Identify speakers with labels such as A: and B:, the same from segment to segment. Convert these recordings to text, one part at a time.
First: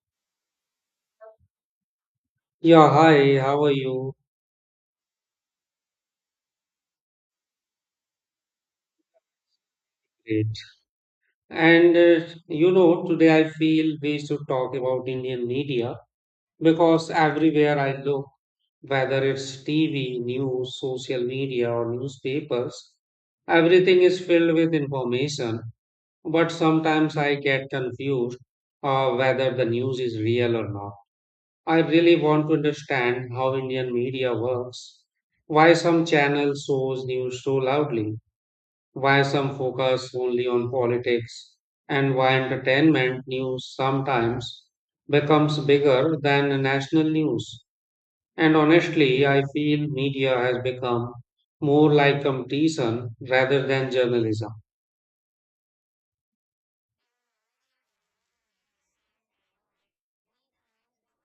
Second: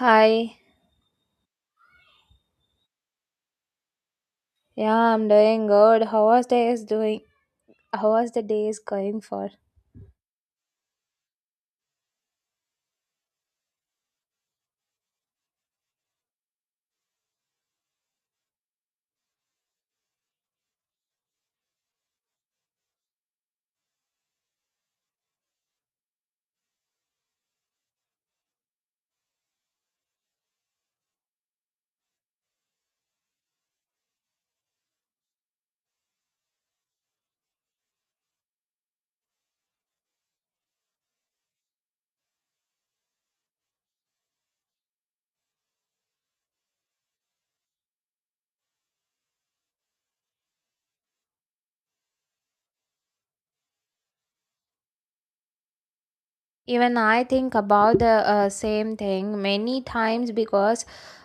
A: Hi,
B: Yeah, hi, how are you?
A: yeah, I'm doing good. How was days doing? How was the days going for?
B: Great. And uh, Today I feel we should talk about Indian media because everywhere I look, whether it's TV, news, social media, or newspapers, everything is filled with information. But sometimes I get confused whether the news is real or not. I really want to understand how Indian media works, why some channels shows news so loudly, why some focus only on politics, and why entertainment news sometimes becomes bigger than national news. And honestly, I feel media has become more like competition rather than journalism.
A: Even I think about the same thing many times because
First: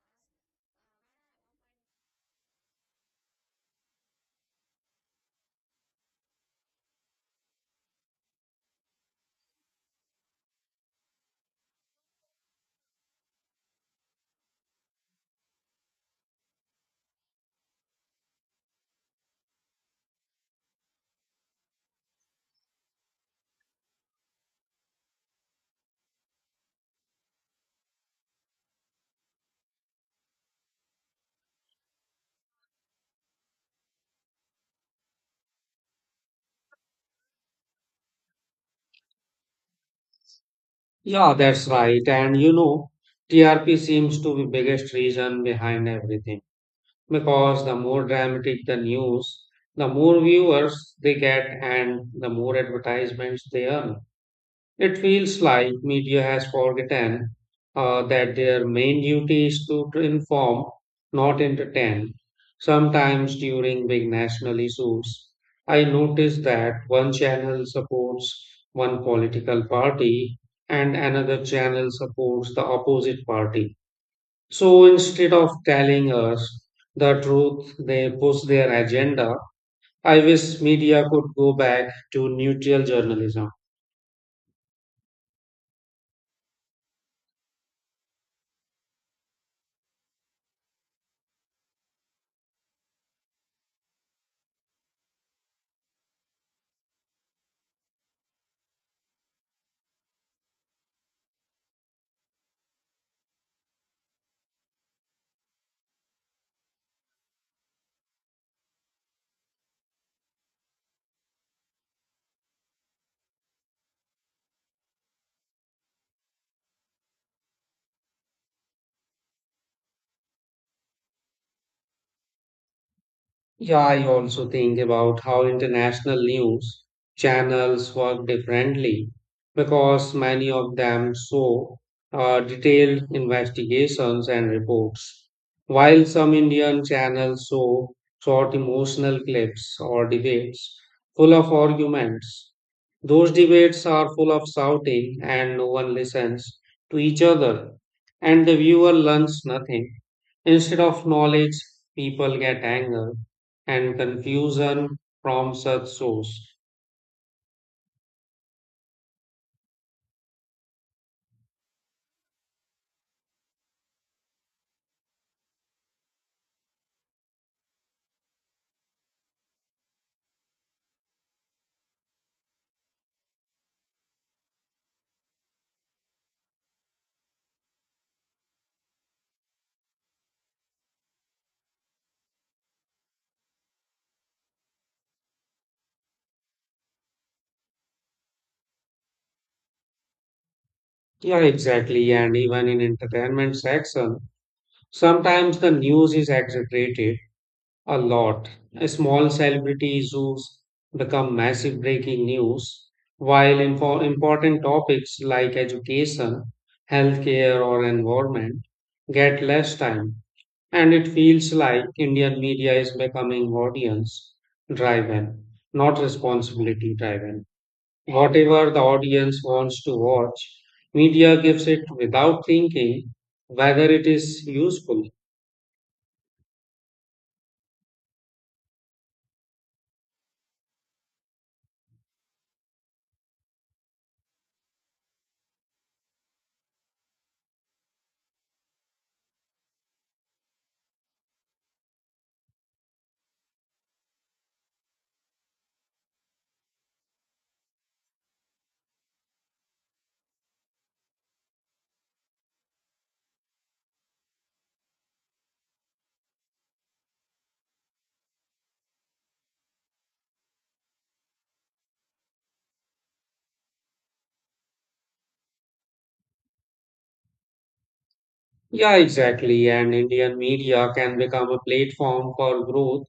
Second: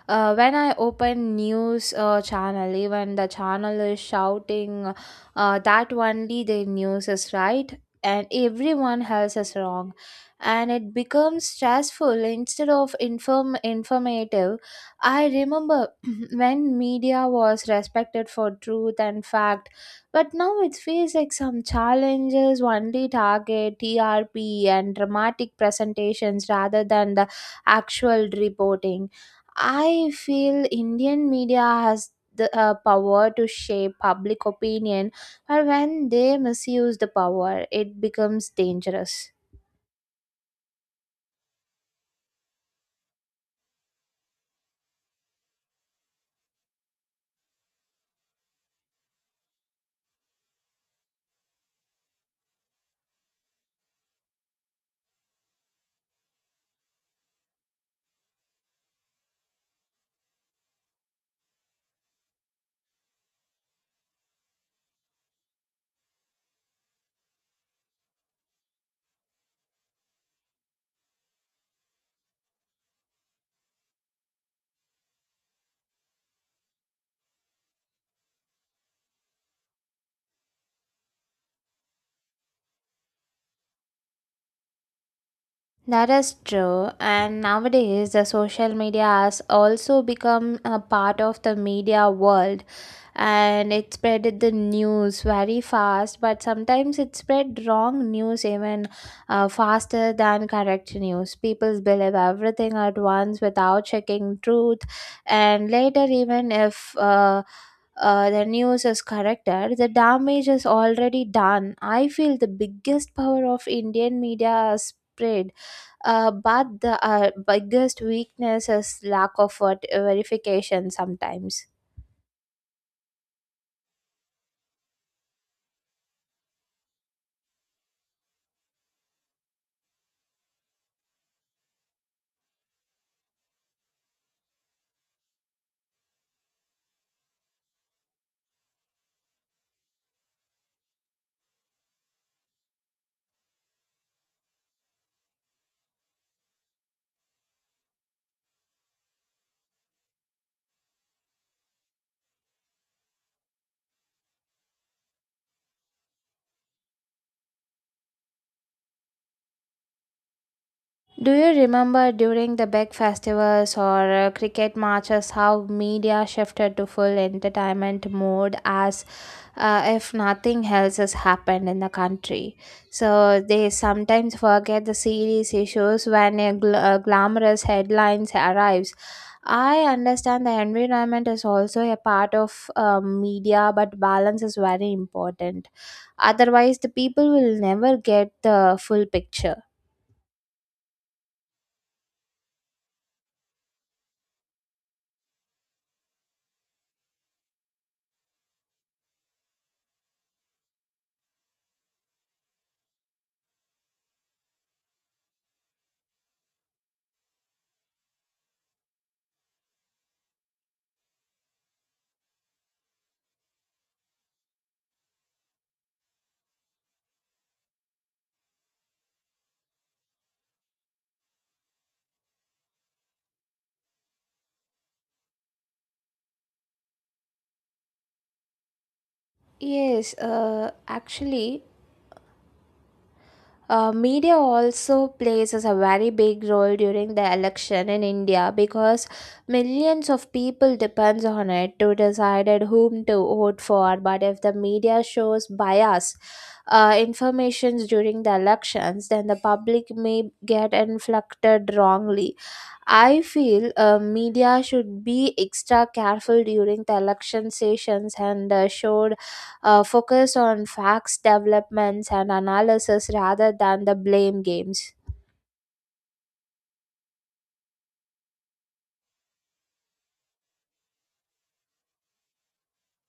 A: when I open news channel, even the channel is shouting that only the news is right and everyone else is wrong, and it becomes stressful instead of informative. I remember when media was respected for truth and fact, but now it feels like some challenges only target TRP and dramatic presentations rather than the actual reporting. I feel Indian media has the power to shape public opinion, but when they misuse the power, it becomes dangerous.
B: Yeah, that's right. And you know, TRP seems to be biggest reason behind everything because the more dramatic the news, the more viewers they get and the more advertisements they earn. It feels like media has forgotten that their main duty is to inform, not entertain. Sometimes during big national issues, I notice that one channel supports one political party and another channel supports the opposite party. So instead of telling us the truth, they push their agenda. I wish media could go back to neutral journalism.
A: That is true. And nowadays, the social media has also become a part of the media world, and it spread the news very fast, but sometimes it spread wrong news even faster than correct news. People believe everything at once without checking truth, and later, even if the news is corrected, the damage is already done. I feel the biggest power of Indian media is spread, but the biggest weakness is lack of what verification sometimes.
B: Yeah, I also think about how international news channels work differently because many of them show detailed investigations and reports, while some Indian channels show short emotional clips or debates full of arguments. Those debates are full of shouting, and no one listens to each other, and the viewer learns nothing. Instead of knowledge, people get anger and confusion from such source.
A: Do you remember during the big festivals or cricket matches how media shifted to full entertainment mode as if nothing else has happened in the country? So they sometimes forget the serious issues when a glamorous headlines arrives. I understand the environment is also a part of media, but balance is very important. Otherwise, the people will never get the full picture.
B: Yeah, exactly. And even in entertainment section, sometimes the news is exaggerated a lot. Small celebrity issues become massive breaking news, while important topics like education, healthcare, or environment get less time. And it feels like Indian media is becoming audience driven, not responsibility driven. Whatever the audience wants to watch, media gives it without thinking whether it is useful.
A: Yes, actually, media also plays as a very big role during the election in India because millions of people depends on it to decide at whom to vote for. But if the media shows bias informations during the elections, then the public may get inflected wrongly. I feel media should be extra careful during the election sessions and should focus on facts, developments, and analysis rather than the blame games.
B: Yeah, exactly. And Indian media can become a platform for growth.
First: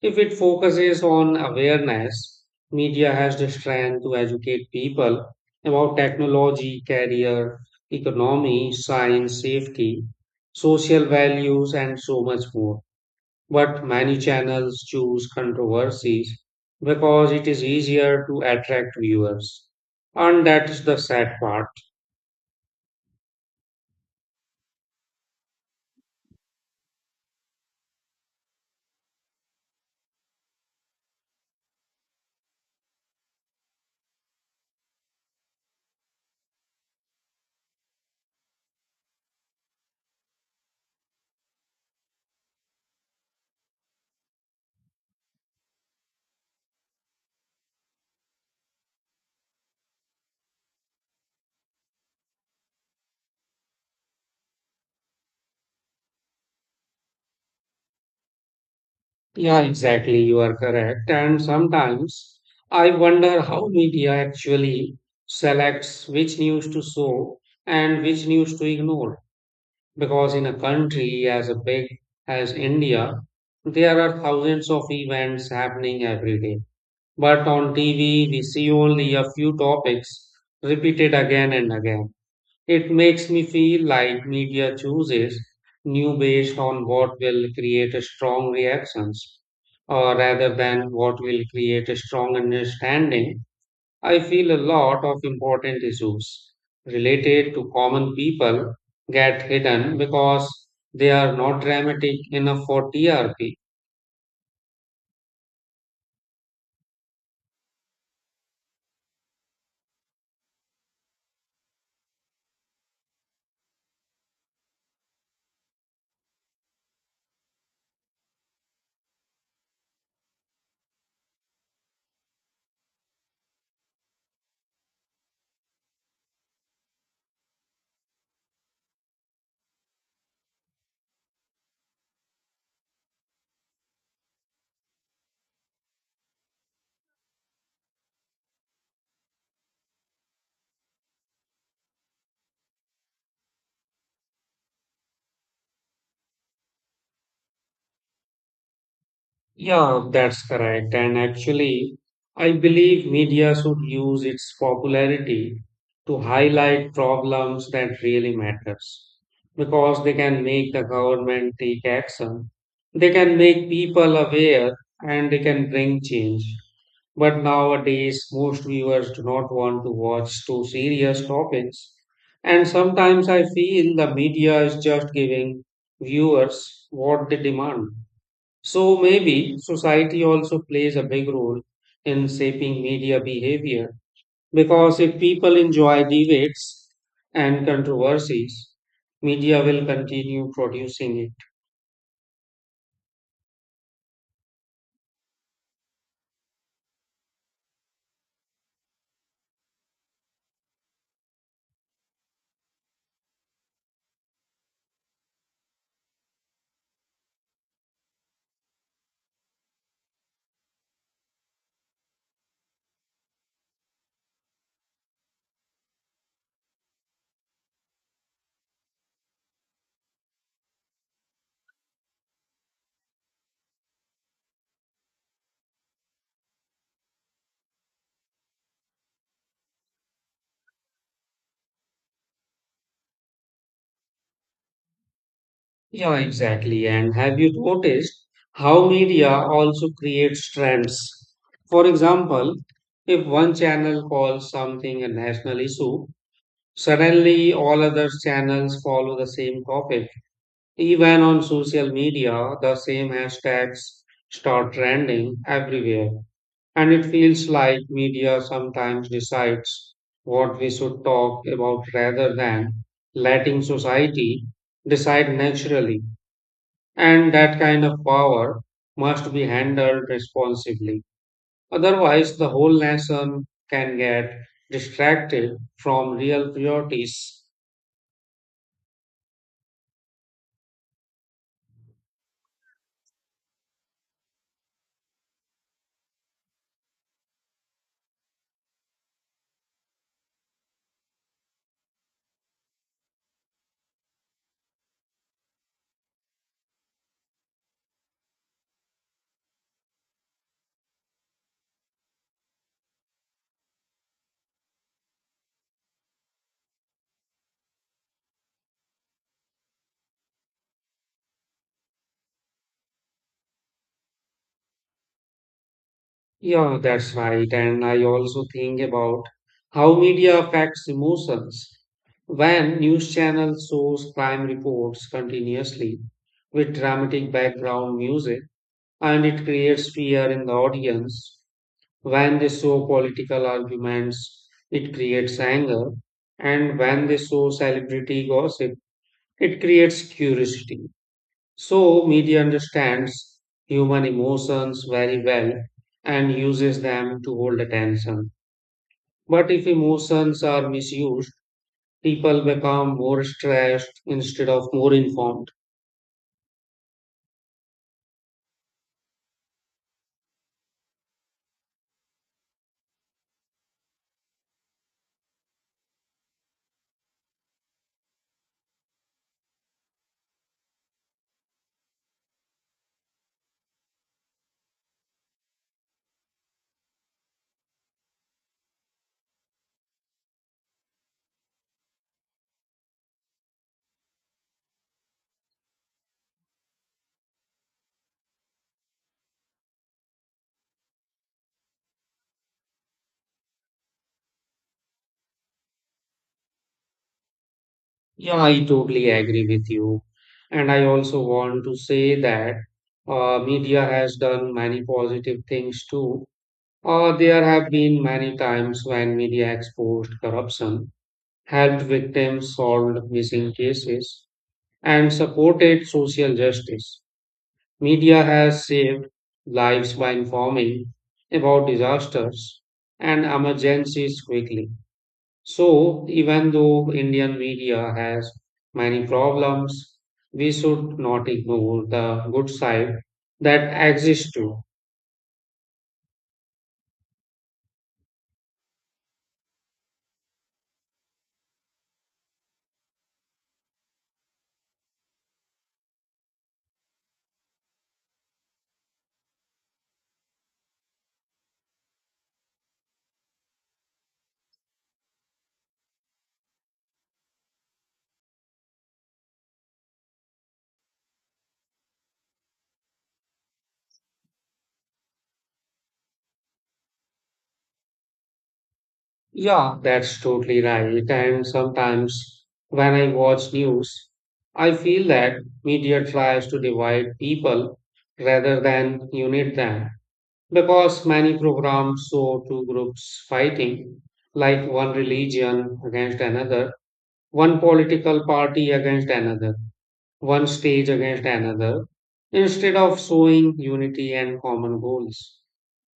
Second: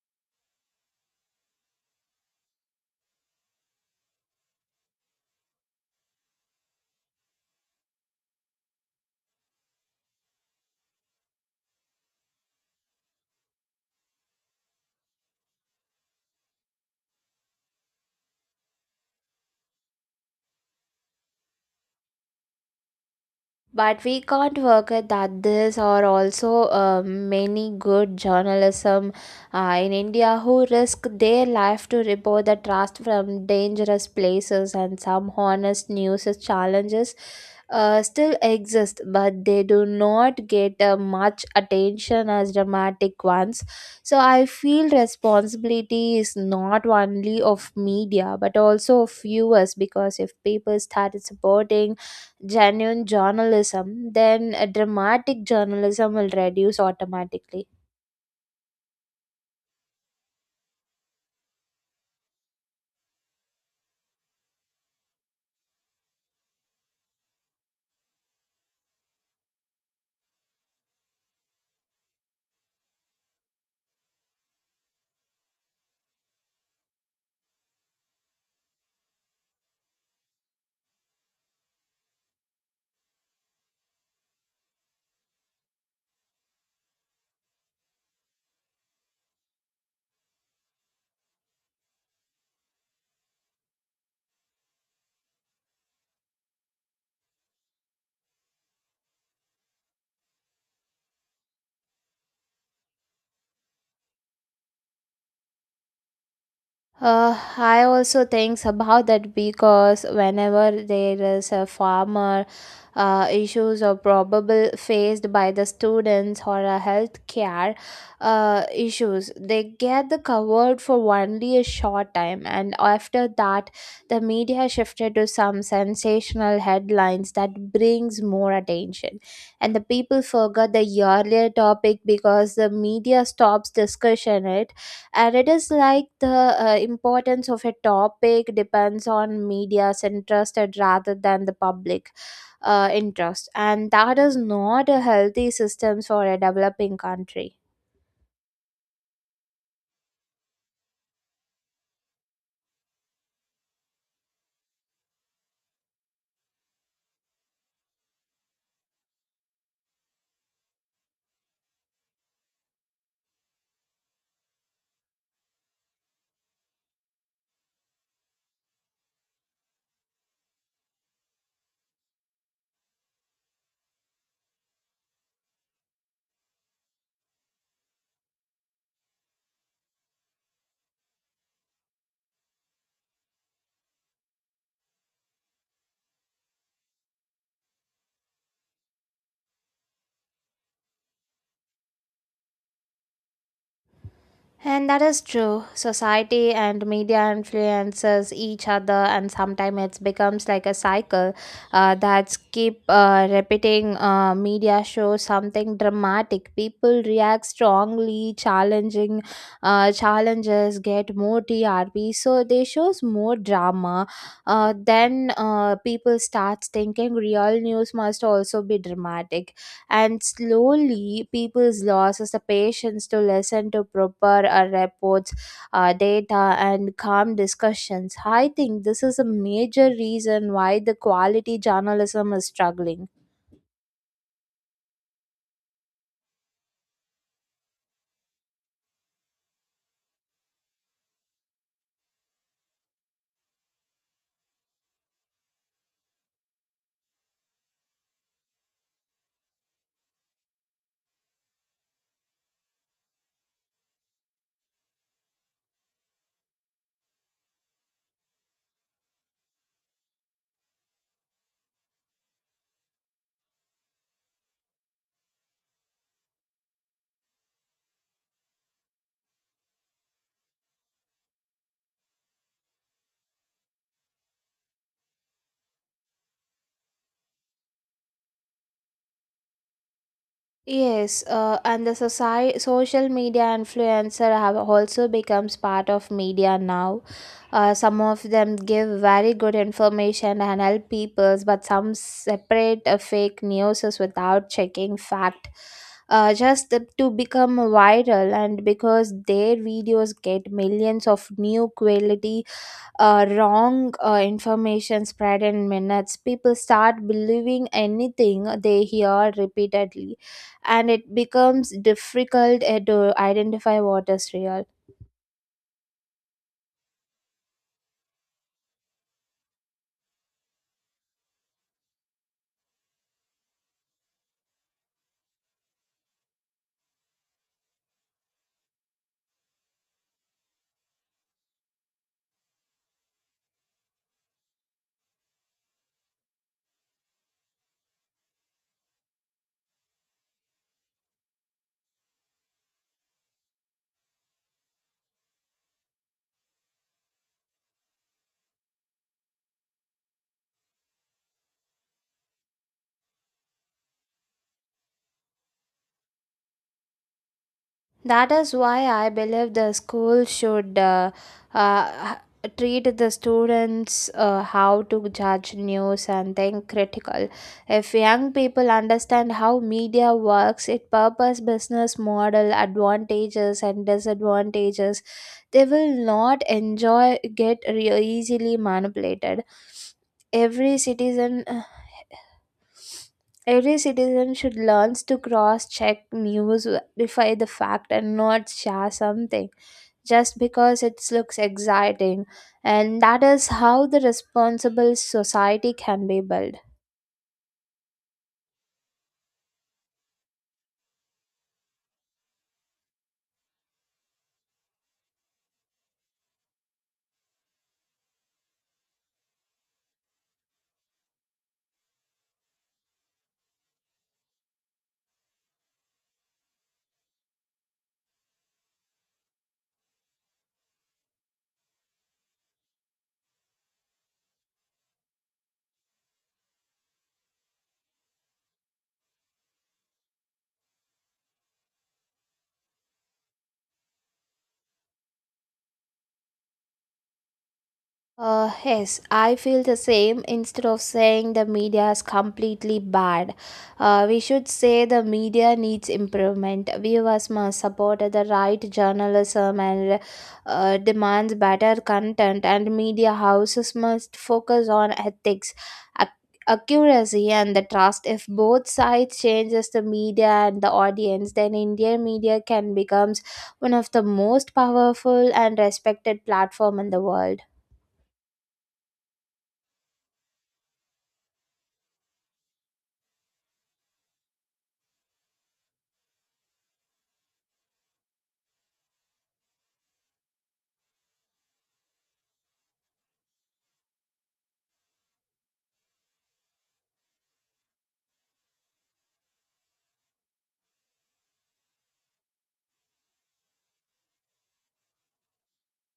B: If it focuses on awareness, media has the strength to educate people about technology, career, economy, science, safety, social values, and so much more. But many channels choose controversies because it is easier to attract viewers. And that's the sad part.
A: But we can't forget that there are also many good journalism in India who risk their life to report the trust from dangerous places, and some honest news challenges still exist, but they do not get much attention as dramatic ones. So I feel responsibility is not only of media but also of viewers, because if people started supporting genuine journalism, then a dramatic journalism will reduce automatically.
B: Yeah, exactly. You are correct. And sometimes I wonder how media actually selects which news to show and which news to ignore. Because in a country as big as India, there are thousands of events happening every day. But on TV, we see only a few topics repeated again and again. It makes me feel like media chooses new based on what will create a strong reactions rather than what will create a strong understanding. I feel a lot of important issues related to common people get hidden because they are not dramatic enough for TRP.
A: I also think about that, because whenever there is a farmer issues or probable faced by the students or a health care issues, they get the covered for only a short time, and after that, the media shifted to some sensational headlines that brings more attention, and the people forgot the earlier topic because the media stops discussion it. And it is like the importance of a topic depends on media's interested rather than the public interest, and that is not a healthy system for a developing country.
B: Yeah, that's correct. And actually, I believe media should use its popularity to highlight problems that really matters because they can make the government take action. They can make people aware and they can bring change. But nowadays, most viewers do not want to watch too serious topics. And sometimes I feel the media is just giving viewers what they demand, so maybe society also plays a big role in shaping media behavior because if people enjoy debates and controversies, media will continue producing it.
A: And that is true. Society and media influences each other, and sometimes it becomes like a cycle that's keep repeating. Media shows something dramatic. People react strongly, challenging challenges get more TRP. So they shows more drama. Then people starts thinking real news must also be dramatic, and slowly people's losses the patience to listen to proper reports, data, and calm discussions. I think this is a major reason why the quality journalism is struggling.
B: Yeah, exactly. And have you noticed how media also creates trends? For example, if one channel calls something a national issue, suddenly all other channels follow the same topic. Even on social media, the same hashtags start trending everywhere. And it feels like media sometimes decides what we should talk about rather than letting society decide naturally. And that kind of power must be handled responsibly. Otherwise, the whole nation can get distracted from real priorities.
A: Yes, and the society, social media influencer have also becomes part of media now. Some of them give very good information and help peoples, but some separate fake news without checking fact. To become viral, and because their videos get millions of new quality, wrong information spread in minutes. People start believing anything they hear repeatedly, and it becomes difficult to identify what is real.
B: Yeah, that's right. And I also think about how media affects emotions. When news channels shows crime reports continuously with dramatic background music, and it creates fear in the audience. When they show political arguments, it creates anger. And when they show celebrity gossip, it creates curiosity. So, media understands human emotions very well and uses them to hold attention. But if emotions are misused, people become more stressed instead of more informed.
A: That is why I believe the school should uh, treat the students how to judge news and think critical. If young people understand how media works, its purpose, business model, advantages and disadvantages, they will not enjoy easily manipulated. every citizen uh, Every citizen should learn to cross check news, verify the fact, and not share something just because it looks exciting. And that is how the responsible society can be built.
B: Yeah, I totally agree with you. And I also want to say that media has done many positive things too. There have been many times when media exposed corruption, helped victims solve missing cases, and supported social justice. Media has saved lives by informing about disasters and emergencies quickly. So, even though Indian media has many problems, we should not ignore the good side that exists too.
A: Yes, I feel the same. Instead of saying the media is completely bad, we should say the media needs improvement. Viewers must support the right journalism and demands better content, and media houses must focus on ethics, ac- accuracy, and the trust. If both sides changes the media and the audience, then Indian media can becomes one of the most powerful and respected platform in the world.
B: Yeah, that's totally right. And sometimes when I watch news, I feel that media tries to divide people rather than unite them because many programs show two groups fighting, like one religion against another, one political party against another, one stage against another. Instead of showing unity and common goals,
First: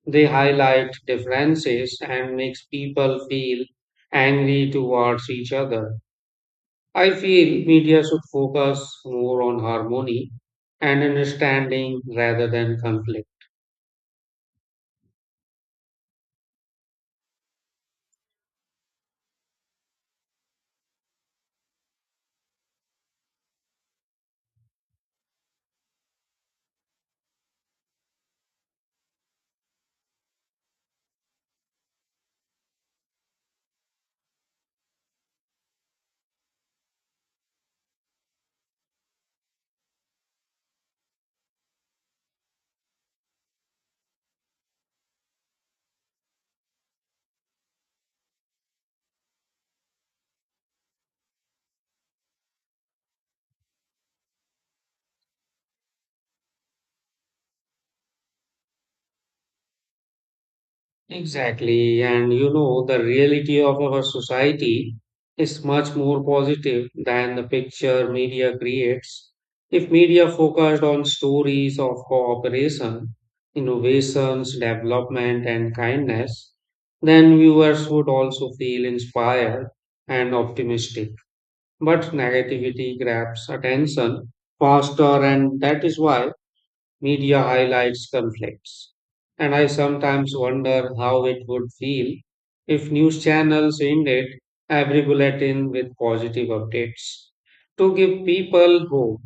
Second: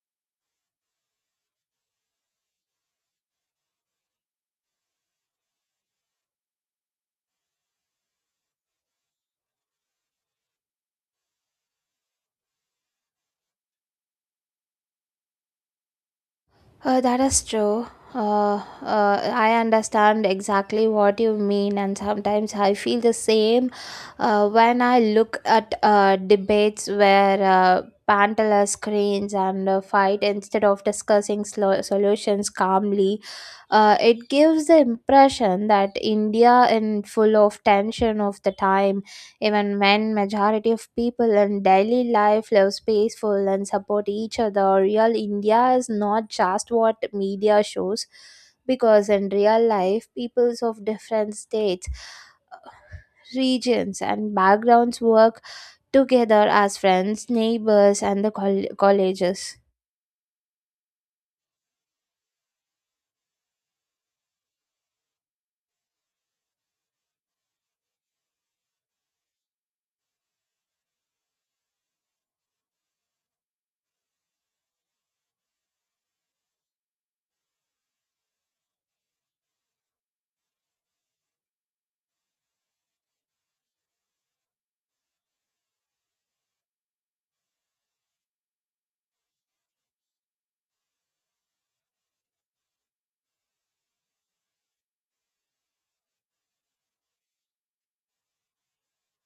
B: they highlight differences and makes people feel angry towards each other. I feel media should focus more on harmony and understanding rather than conflict.
A: That is true. Uh, I understand exactly what you mean, and sometimes I feel the same when I look at debates where panel screens and fight instead of discussing solutions calmly. It gives the impression that India in full of tension of the time, even when majority of people in daily life lives peaceful and support each other. Real India is not just what media shows, because in real life peoples of different states, regions, and backgrounds work together as friends, neighbors, and the colleges.
B: Exactly. And you know, the reality of our society is much more positive than the picture media creates. If media focused on stories of cooperation, innovations, development, and kindness, then viewers would also feel inspired and optimistic. But negativity grabs attention faster, and that is why media highlights conflicts. And I sometimes wonder how it would feel if news channels ended every bulletin with positive updates to give people hope.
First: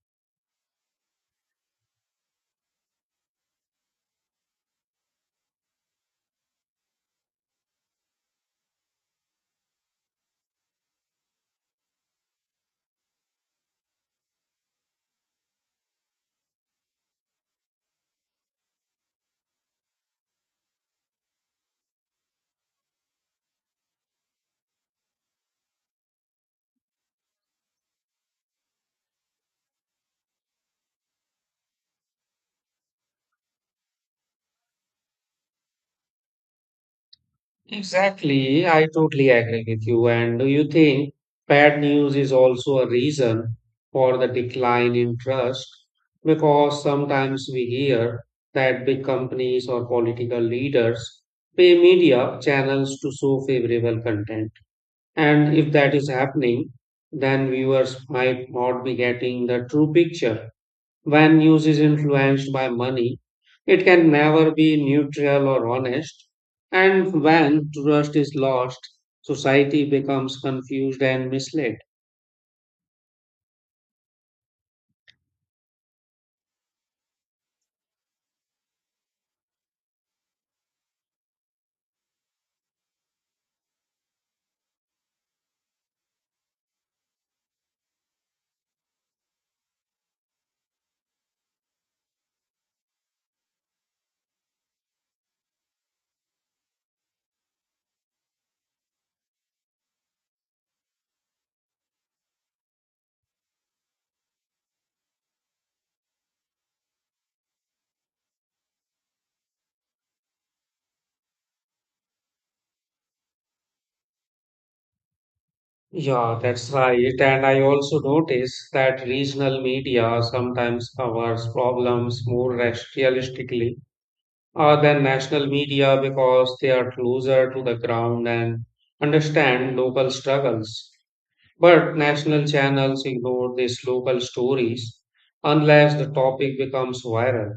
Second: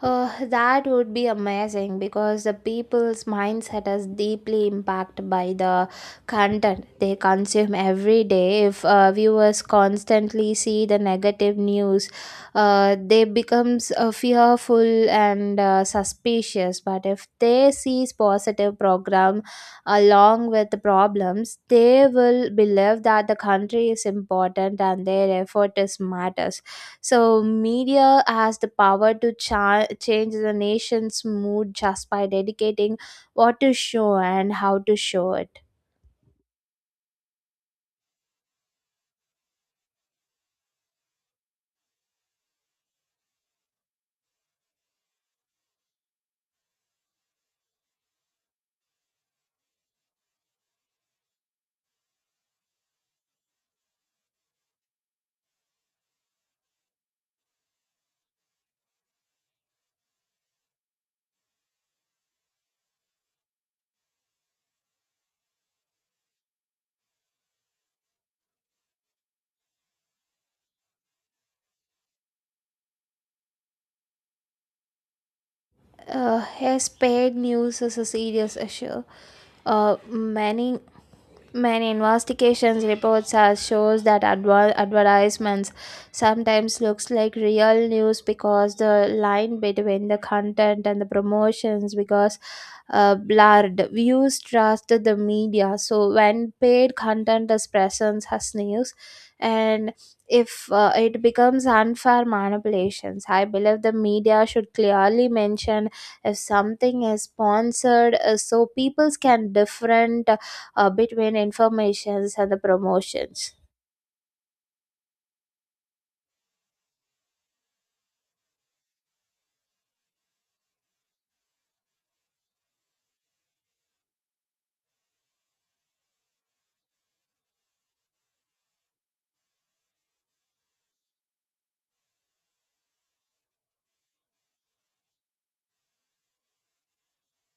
A: That would be amazing because the people's mindset is deeply impacted by the content they consume every day. If viewers constantly see the negative news, they becomes fearful and suspicious. But if they sees positive program along with the problems, they will believe that the country is important and their effort is matters. So, media has the power to change the nation's mood just by dedicating what to show and how to show it.
B: Exactly, I totally agree with you. And do you think bad news is also a reason for the decline in trust? Because sometimes we hear that big companies or political leaders pay media channels to show favorable content. And if that is happening, then viewers might not be getting the true picture. When news is influenced by money, it can never be neutral or honest. And when trust is lost, society becomes confused and misled.
A: Yes, paid news is a serious issue. Uh, many Many investigations reports has shows that advertisements sometimes looks like real news because the line between the content and the promotions because blurred. Views trust the media, so when paid content is present as news, and if it becomes unfair manipulations, I believe the media should clearly mention if something is sponsored, so people can different between informations and the promotions.
B: Yeah, that's right. And I also notice that regional media sometimes covers problems more realistically than national media because they are closer to the ground and understand local struggles. But national channels ignore these local stories unless the topic becomes viral.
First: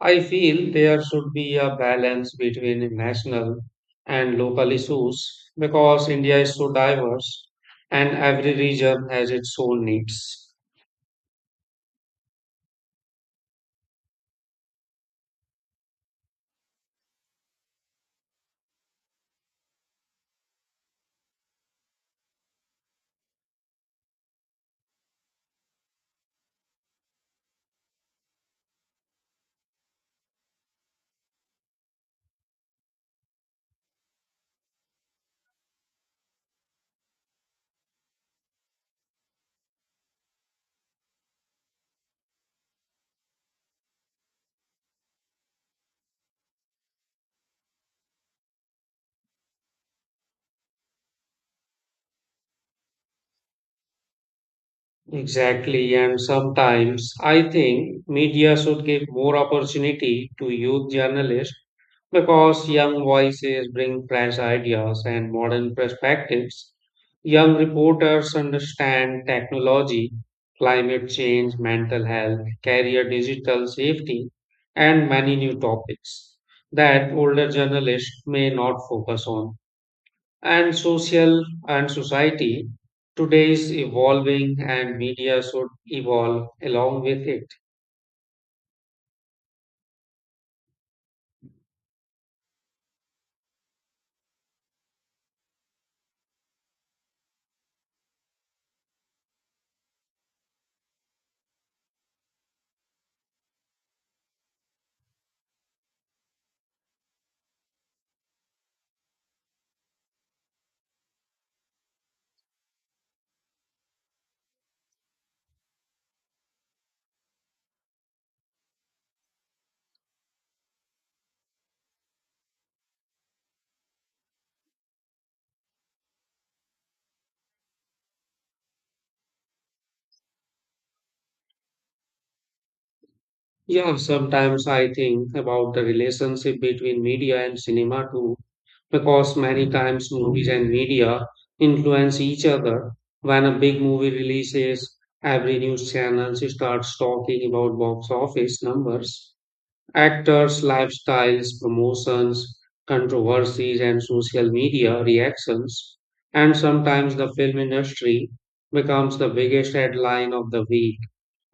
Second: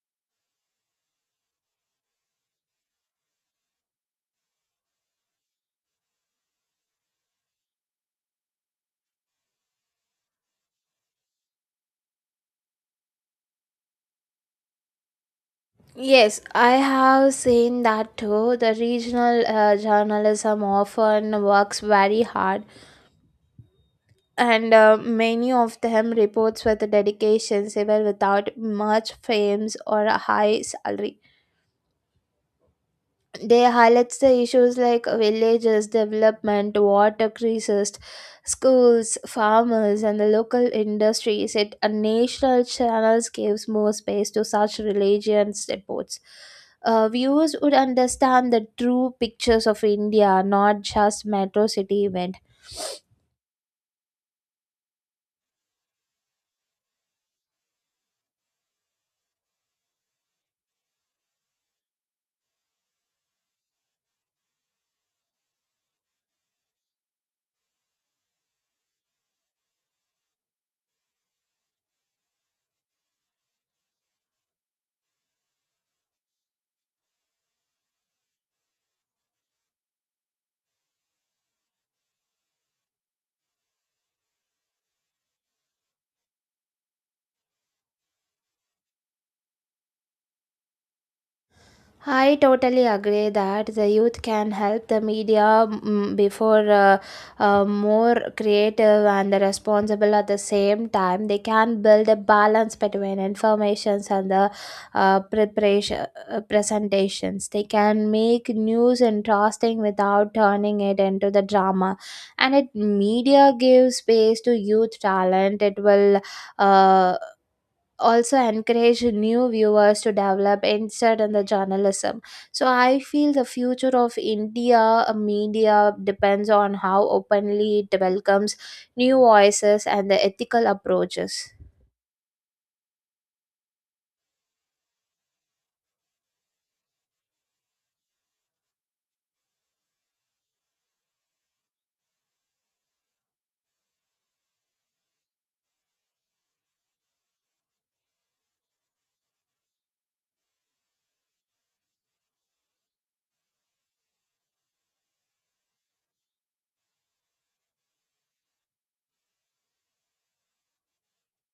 B: I feel there should be a balance between national and local issues because India is so diverse and every region has its own needs.
A: Yes, I have seen that too. The regional journalism often works very hard, and many of them reports with dedications even without much fame or a high salary. They highlights the issues like villages development, water crisis, schools, farmers, and the local industries. It a national channels gives more space to such religions reports. Viewers would understand the true pictures of India, not just metro city event.
B: Exactly, and sometimes I think media should give more opportunity to youth journalists because young voices bring fresh ideas and modern perspectives. Young reporters understand technology, climate change, mental health, career digital safety, and many new topics that older journalists may not focus on, and social and society today is evolving and media should evolve along with it.
A: I totally agree that the youth can help the media mm, before more creative and responsible at the same time. They can build a balance between informations and the preparation presentations. They can make news interesting without turning it into the drama. And it media gives space to youth talent, it will uh, also encourage new viewers to develop insight in the journalism. So I feel the future of India media depends on how openly it welcomes new voices and the ethical approaches.
B: Yeah, sometimes I think about the relationship between media and cinema too because many times movies and media influence each other. When a big movie releases, every news channel starts talking about box office numbers, actors' lifestyles, promotions, controversies, and social media reactions, and sometimes the film industry becomes the biggest headline of the week.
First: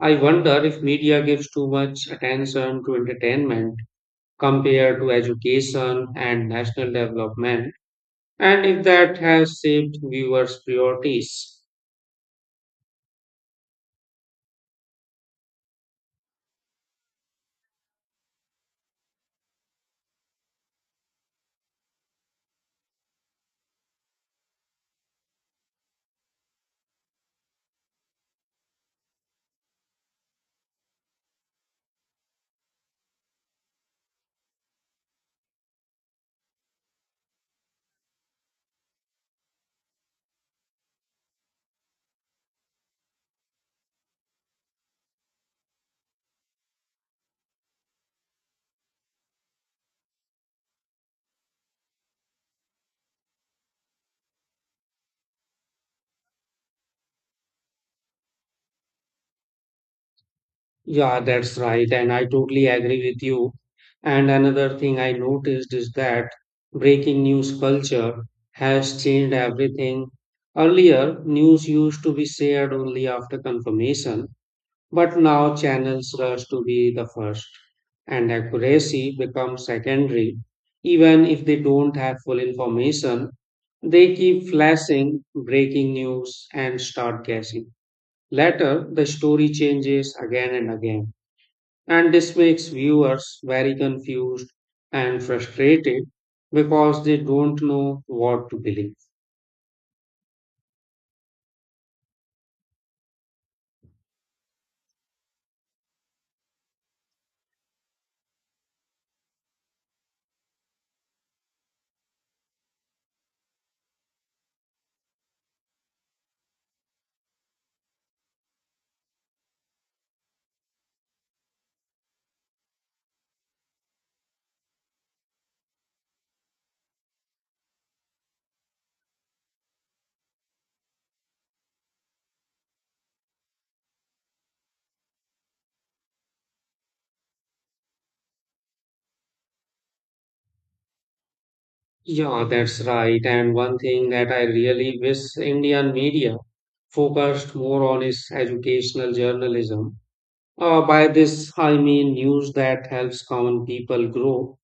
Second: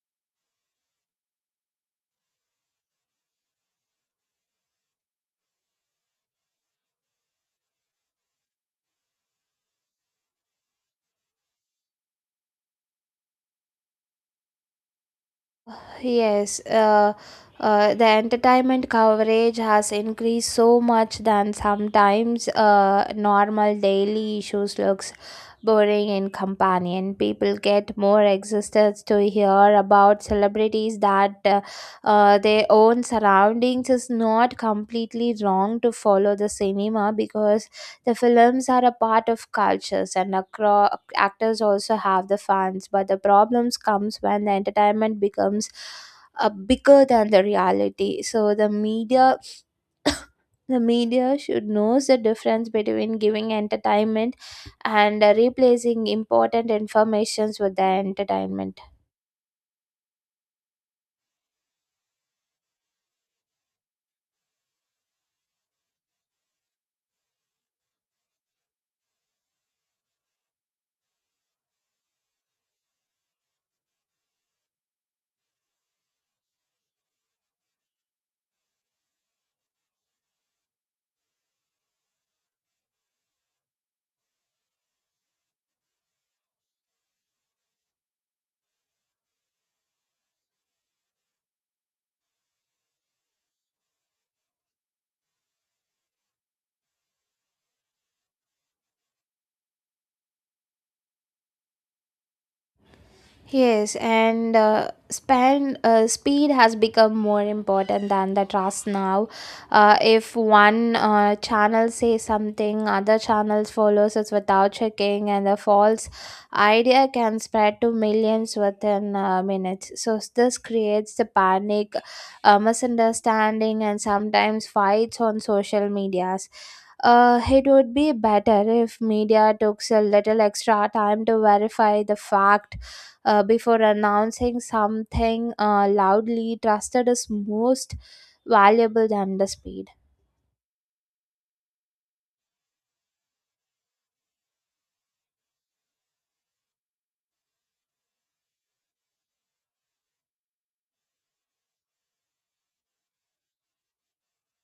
B: I wonder if media gives too much attention to entertainment compared to education and national development, and if that has shaped viewers' priorities.
A: Yes, the entertainment coverage has increased so much than sometimes normal daily issues looks boring in companion. People get more excited to hear about celebrities that their own surroundings. Is not completely wrong to follow the cinema because the films are a part of cultures, and actors also have the fans, but the problems comes when the entertainment becomes bigger than the reality. So the media should knows the difference between giving entertainment and replacing important informations with the entertainment.
B: Yeah, that's right. And I totally agree with you. And another thing I noticed is that breaking news culture has changed everything. Earlier, news used to be shared only after confirmation, but now channels rush to be the first, and accuracy becomes secondary. Even if they don't have full information, they keep flashing breaking news and start guessing. Later, the story changes again and again, and this makes viewers very confused and frustrated because they don't know what to believe.
A: Yes, and span speed has become more important than the trust now. If one channel says something, other channels follows it without checking, and the false idea can spread to millions within minutes. So this creates the panic, misunderstanding, and sometimes fights on social medias. It would be better if media took a little extra time to verify the fact before announcing something loudly. Trusted is most valuable than the speed.
B: Yeah, that's right. And one thing that I really wish Indian media focused more on is educational journalism. By this, I mean news that helps common people grow,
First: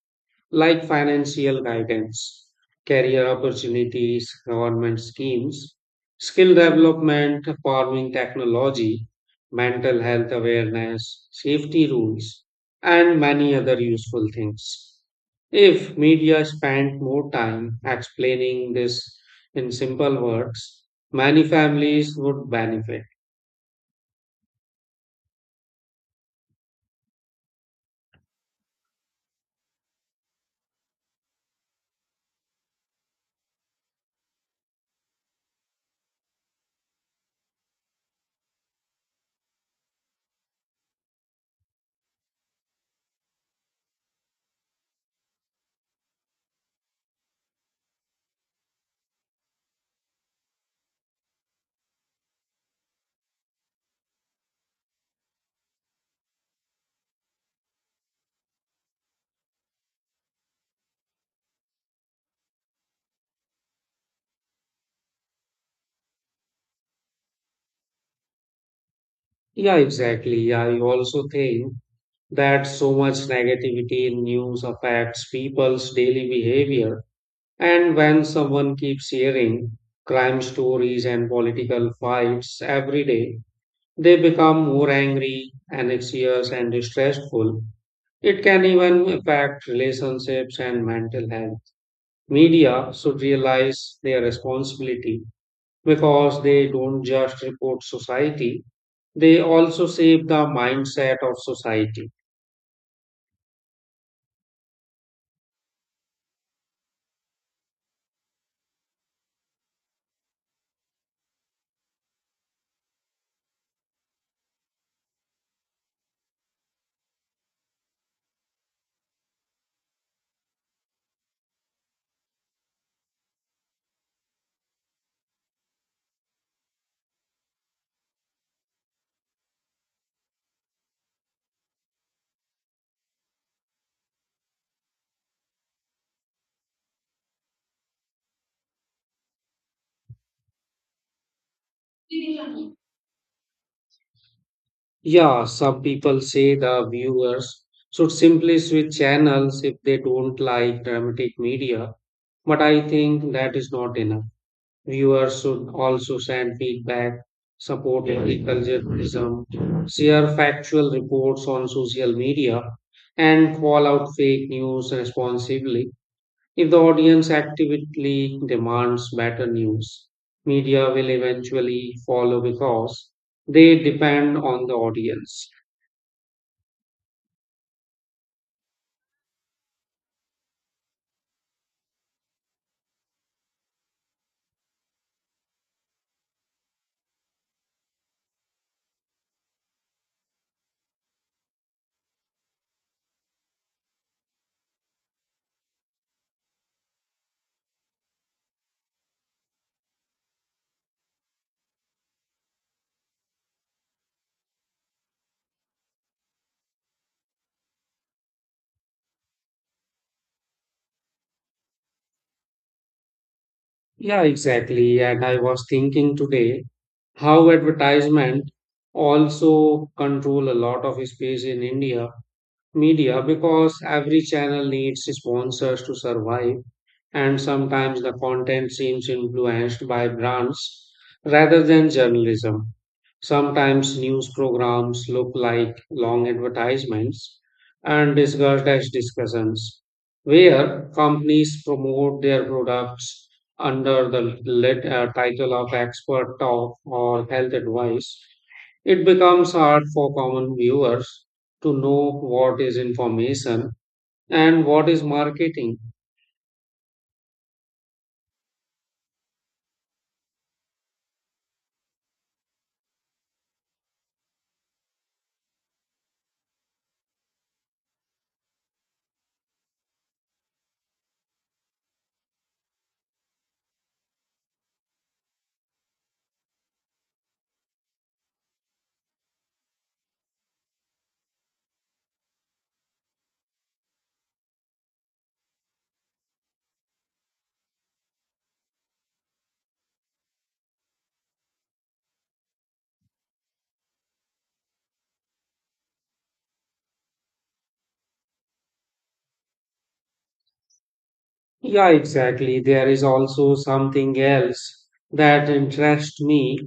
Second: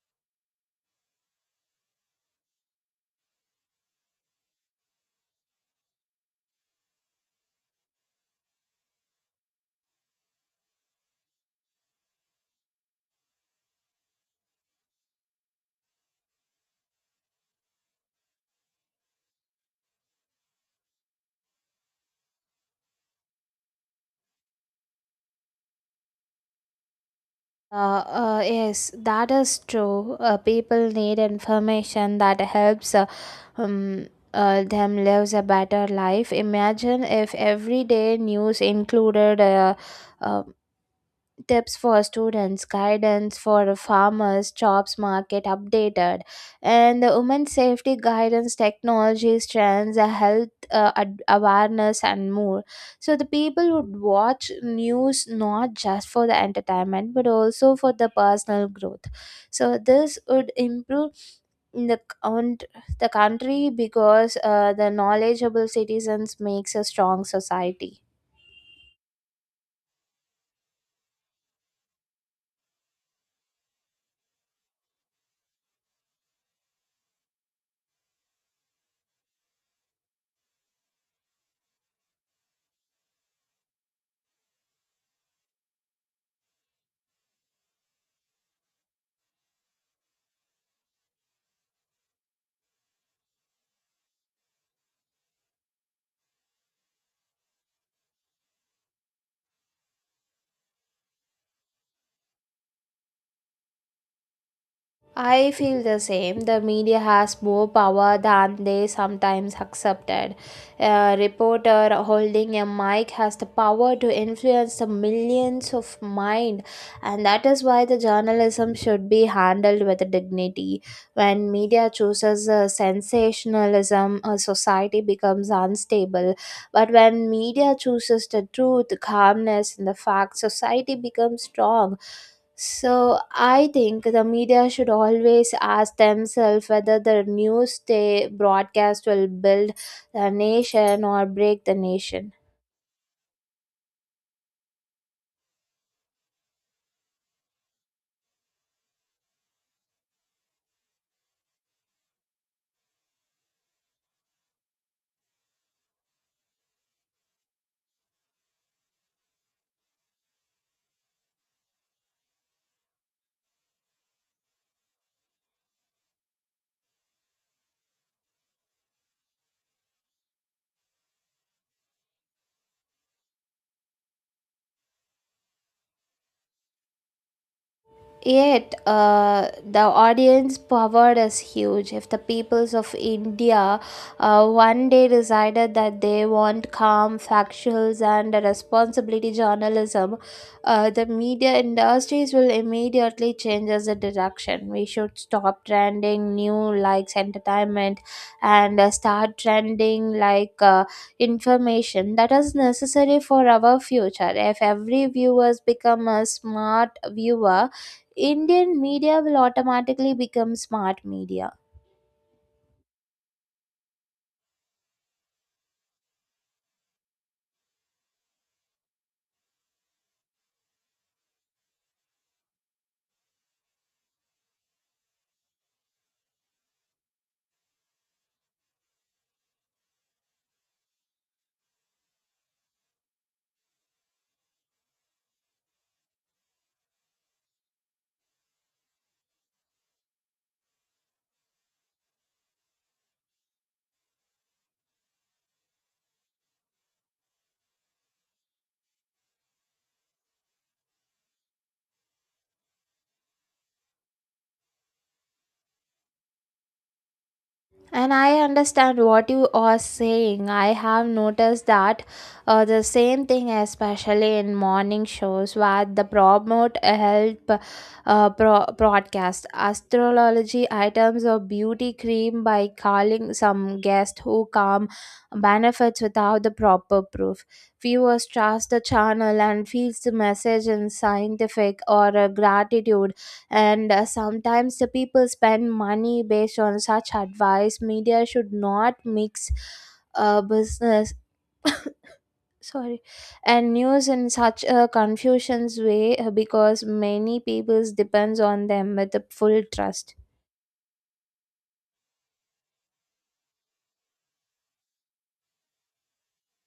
B: like financial guidance, career opportunities, government schemes, skill development, farming technology, mental health awareness, safety rules, and many other useful things. If media spent more time explaining this in simple words, many families would benefit.
A: Uh, yes, that is true. People need information that helps um, them lives a better life. Imagine if everyday news included uh, tips for students, guidance for farmers, jobs market updated, and the women's safety guidance, technology trends, health awareness, and more. So the people would watch news not just for the entertainment but also for the personal growth. So this would improve in the count the country because the knowledgeable citizens makes a strong society.
B: Yeah, exactly. I also think that so much negativity in news affects people's daily behavior. And when someone keeps hearing crime stories and political fights every day, they become more angry, anxious, and stressful. It can even affect relationships and mental health. Media should realize their responsibility because they don't just report society, they also shape the mindset of society.
A: I feel the same. The media has more power than they sometimes accepted. A reporter holding a mic has the power to influence the millions of mind, and that is why the journalism should be handled with dignity. When media chooses sensationalism, a society becomes unstable. But when media chooses the truth, calmness, and the facts, society becomes strong. So I think the media should always ask themselves whether the news they broadcast will build the nation or break the nation.
B: Yeah, some people say the viewers should simply switch channels if they don't like dramatic media, but I think that is not enough. Viewers should also send feedback, support critical journalism, share factual reports on social media, and call out fake news responsibly. If the audience actively demands better news, media will eventually follow because they depend on the audience.
A: Yet, the audience power is huge. If the peoples of India one day decided that they want calm, factuals, and a responsibility journalism, the media industries will immediately change as a direction. We should stop trending new likes entertainment, and start trending like information that is necessary for our future. If every viewers become a smart viewer, Indian media will automatically become smart media.
B: Yeah, exactly. And I was thinking today how advertisement also control a lot of space in India media because every channel needs sponsors to survive, and sometimes the content seems influenced by brands rather than journalism. Sometimes news programs look like long advertisements and discussed as discussions, where companies promote their products under the title of expert talk or health advice. It becomes hard for common viewers to know what is information and what is marketing.
A: And I understand what you are saying. I have noticed that the same thing, especially in morning shows, where the promote broadcast astrology items or beauty cream by calling some guest who come benefits without the proper proof. Viewers trust the channel and feels the message in scientific or gratitude, and sometimes the people spend money based on such advice. Media should not mix business sorry and news in such a confusions way, because many peoples depends on them with the full trust.
B: Yeah, exactly. There is also something else that interests me,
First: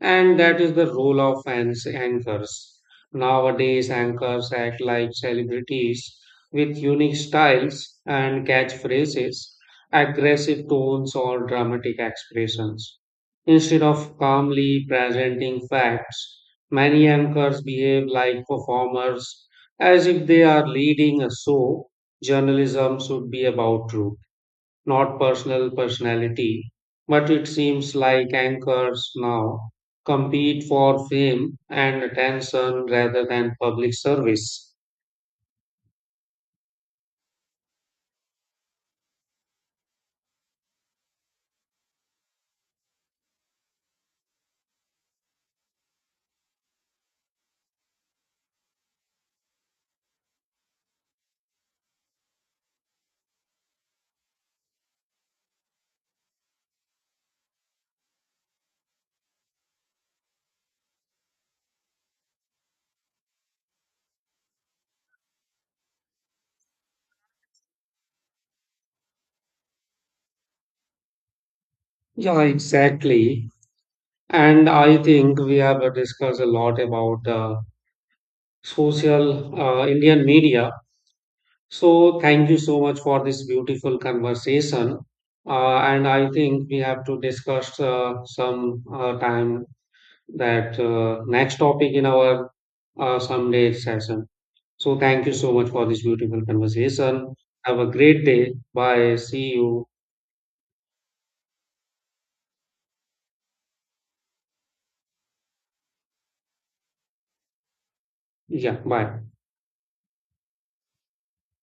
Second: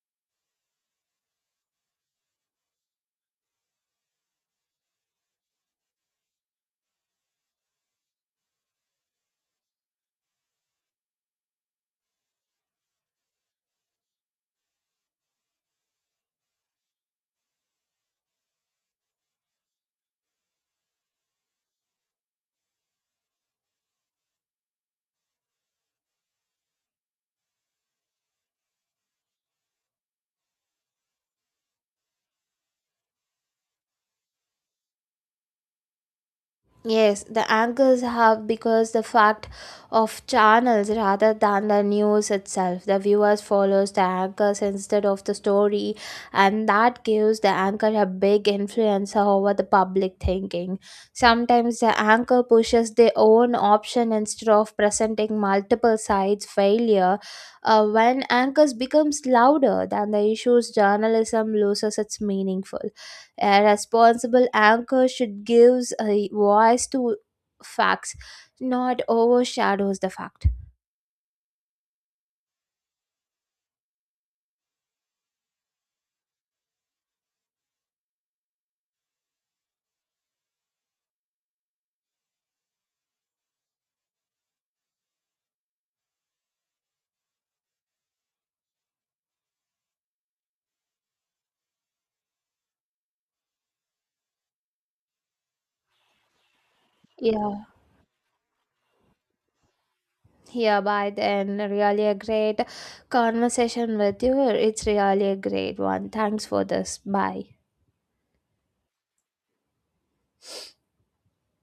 B: and that is the role of anchors. Nowadays, anchors act like celebrities with unique styles and catchphrases, aggressive tones, or dramatic expressions. Instead of calmly presenting facts, many anchors behave like performers as if they are leading a show. Journalism should be about truth, not personal personality, but it seems like anchors now compete for fame and attention rather than public service.
A: Yes, the anchors have because the fact of channels rather than the news itself. The viewers follows the anchors instead of the story, and that gives the anchor a big influence over the public thinking. Sometimes the anchor pushes their own option instead of presenting multiple sides failure. When anchors becomes louder than the issues, journalism loses its meaningful. A responsible anchor should gives a voice to facts, not overshadows the fact.
B: Yeah, exactly. And I think we have discussed a lot about the social Indian media. So thank you so much for this beautiful conversation. And I think we have to discuss some time that next topic in our someday session. So thank you so much for this beautiful conversation.
A: Yeah,
B: Have a great day. Bye. See you.
A: yeah, by then, really a great conversation with you. It's really a great one. Thanks for this. Bye.
B: Yeah, bye.